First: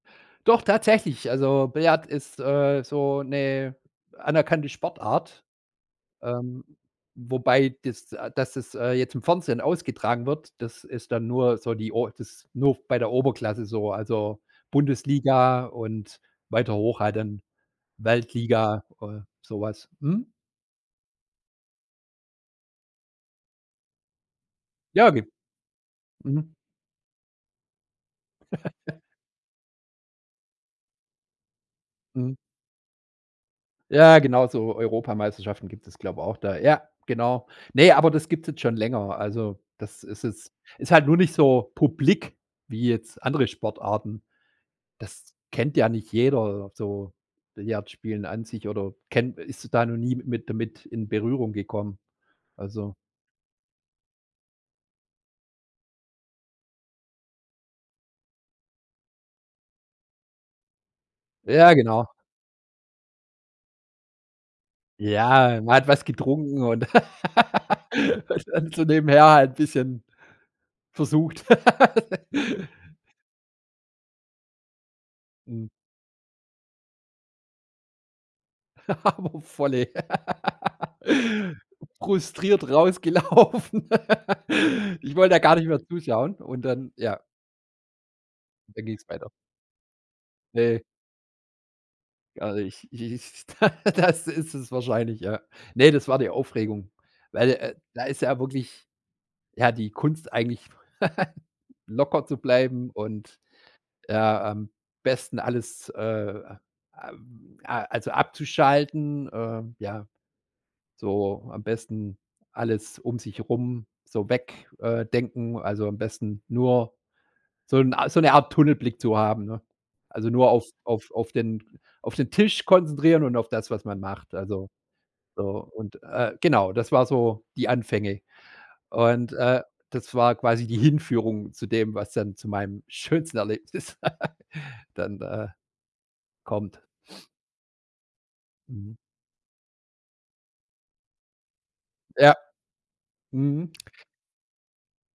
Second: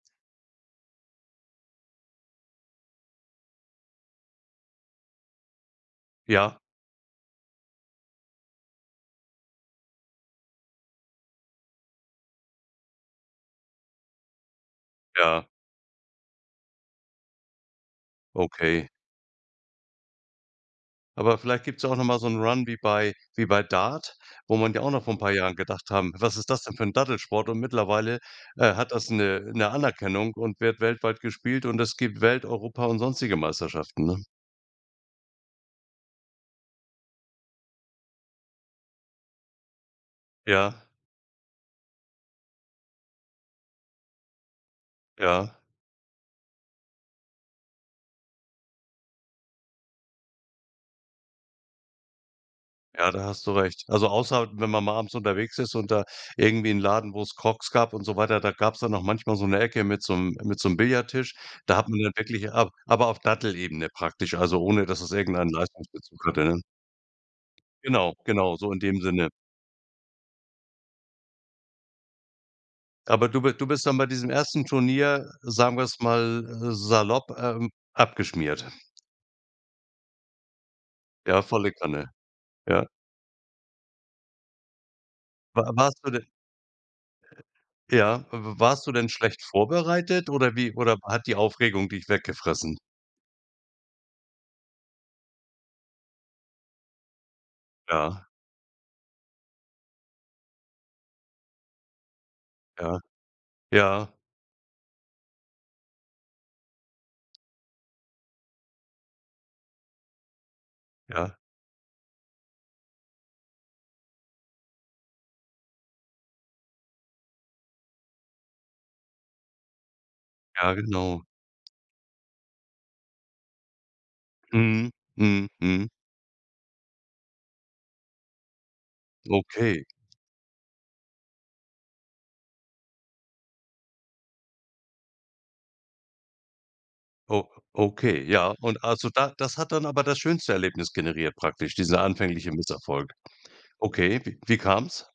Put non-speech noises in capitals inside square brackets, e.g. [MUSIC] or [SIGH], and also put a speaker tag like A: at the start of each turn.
A: Doch tatsächlich, also, Billard ist, äh, so 'ne anerkannte Sportart,
B: Ja.
A: ähm, wobei dass äh, dass es, äh, jetzt im Fernsehen ausgetragen wird, das ist dann nur so die O das nur bei der Oberklasse so. Also,
B: Ja.
A: Bundesliga und weiter hoch halt dann, Weltliga,
B: Okay.
A: äh, sowas. Mhm.
B: Aber vielleicht gibt's ja auch noch mal so 'nen Run wie bei wie bei Dart, wo man ja auch noch
A: Ja,
B: vor 'n
A: ge
B: paar Jahren gedacht haben: „Was ist
A: mhm.
B: das denn für 'n Dattelsport?“ Und mittlerweile, äh, hat
A: [GIGGLES]
B: das 'ne 'ne Anerkennung und wird weltweit gespielt und es gibt
A: Mhm.
B: Welt, Europa und sonstige Meisterschaften,
A: Ja,
B: ne?
A: genau so Europameisterschaften gibt es, glaube ich, auch da. Ja, genau. Ne, aber das gibt's jetzt schon länger. Also, das ist es
B: Ja.
A: ist halt nur nicht so publik wie jetzt andere Sportarten. Das
B: Ja.
A: kennt ja nicht jeder, so Billard spielen an sich oder kenn ist da noch nie mit damit in Berührung gekommen, also.
B: Ja, da hast du recht. Also, außer, wenn man mal abends unterwegs ist und da irgendwie 'n Laden, wo's Crocs gab und so weiter, da gab's dann auch manchmal so 'ne Ecke mit so 'nem mit so 'nem Billardtisch.
A: Ja,
B: Da hat man
A: genau.
B: dann wirklich ab aber auf Dattelebene praktisch, also, ohne dass es irgendeinen
A: Ja, man hat was
B: Leistungsbezug hatte,
A: getrunken
B: ne?
A: und [LAUGHS] hat
B: Genau,
A: t
B: genau, so
A: dann
B: in
A: so
B: dem
A: nebenher
B: Sinne.
A: halt 'n bisschen versucht. [LAUGHS]
B: Aber du bi du bist dann bei diesem 1. Turnier,
A: Mhm.
B: sagen wir's mal, äh, salopp, ähm, abgeschmiert?
A: [GIGGLES] Aber voll ey.
B: Ja,
A: [LAUGHS]
B: volle Kanne.
A: Frustriert
B: Ja.
A: rausgelaufen. Ich wollte da gar nicht
B: Wa
A: mehr
B: warst du denn
A: zuschauen und dann, ja
B: ja, w w
A: und dann
B: warst du
A: ging es
B: denn
A: weiter.
B: schlecht vorbereitet oder wie
A: Ne.
B: oder hat die Aufregung dich
A: Also, i
B: weggefressen?
A: ich i ich [LAUGHS] da das ist es wahrscheinlich, ja. Ne, das war die Aufregung, weil, äh, d da ist
B: Ja.
A: ja wirklich, ja, die Kunst eigentlich, [GIGGLES] locker zu bleiben
B: Ja.
A: und,
B: Ja.
A: ja, am besten alles, äh, a a also, abzuschalten, äh, ja,
B: Ja.
A: so am besten alles um sich rum so weg äh, denken. Also, am besten nur so 'n A so 'ne Art Tunnelblick zu haben, ne? Also, nur auf
B: Ja,
A: auf
B: genau.
A: auf den auf den Tisch konzentrieren und auf das, was man macht, also,
B: Mhm, mhm,
A: so.
B: mhm.
A: Und, äh, genau, das war so die Anfänge. Und, äh,
B: Okay.
A: das war quasi die Hinführung zu dem, was dann zu meinem schönsten Erlebnis d dann, äh, kommt.
B: O okay, ja. Und
A: Mhm.
B: also, da das hat dann aber das schönste Erlebnis generiert praktisch, dieser
A: Ja.
B: anfängliche Misserfolg?
A: Mhm.
B: Okay, wi wie kam's?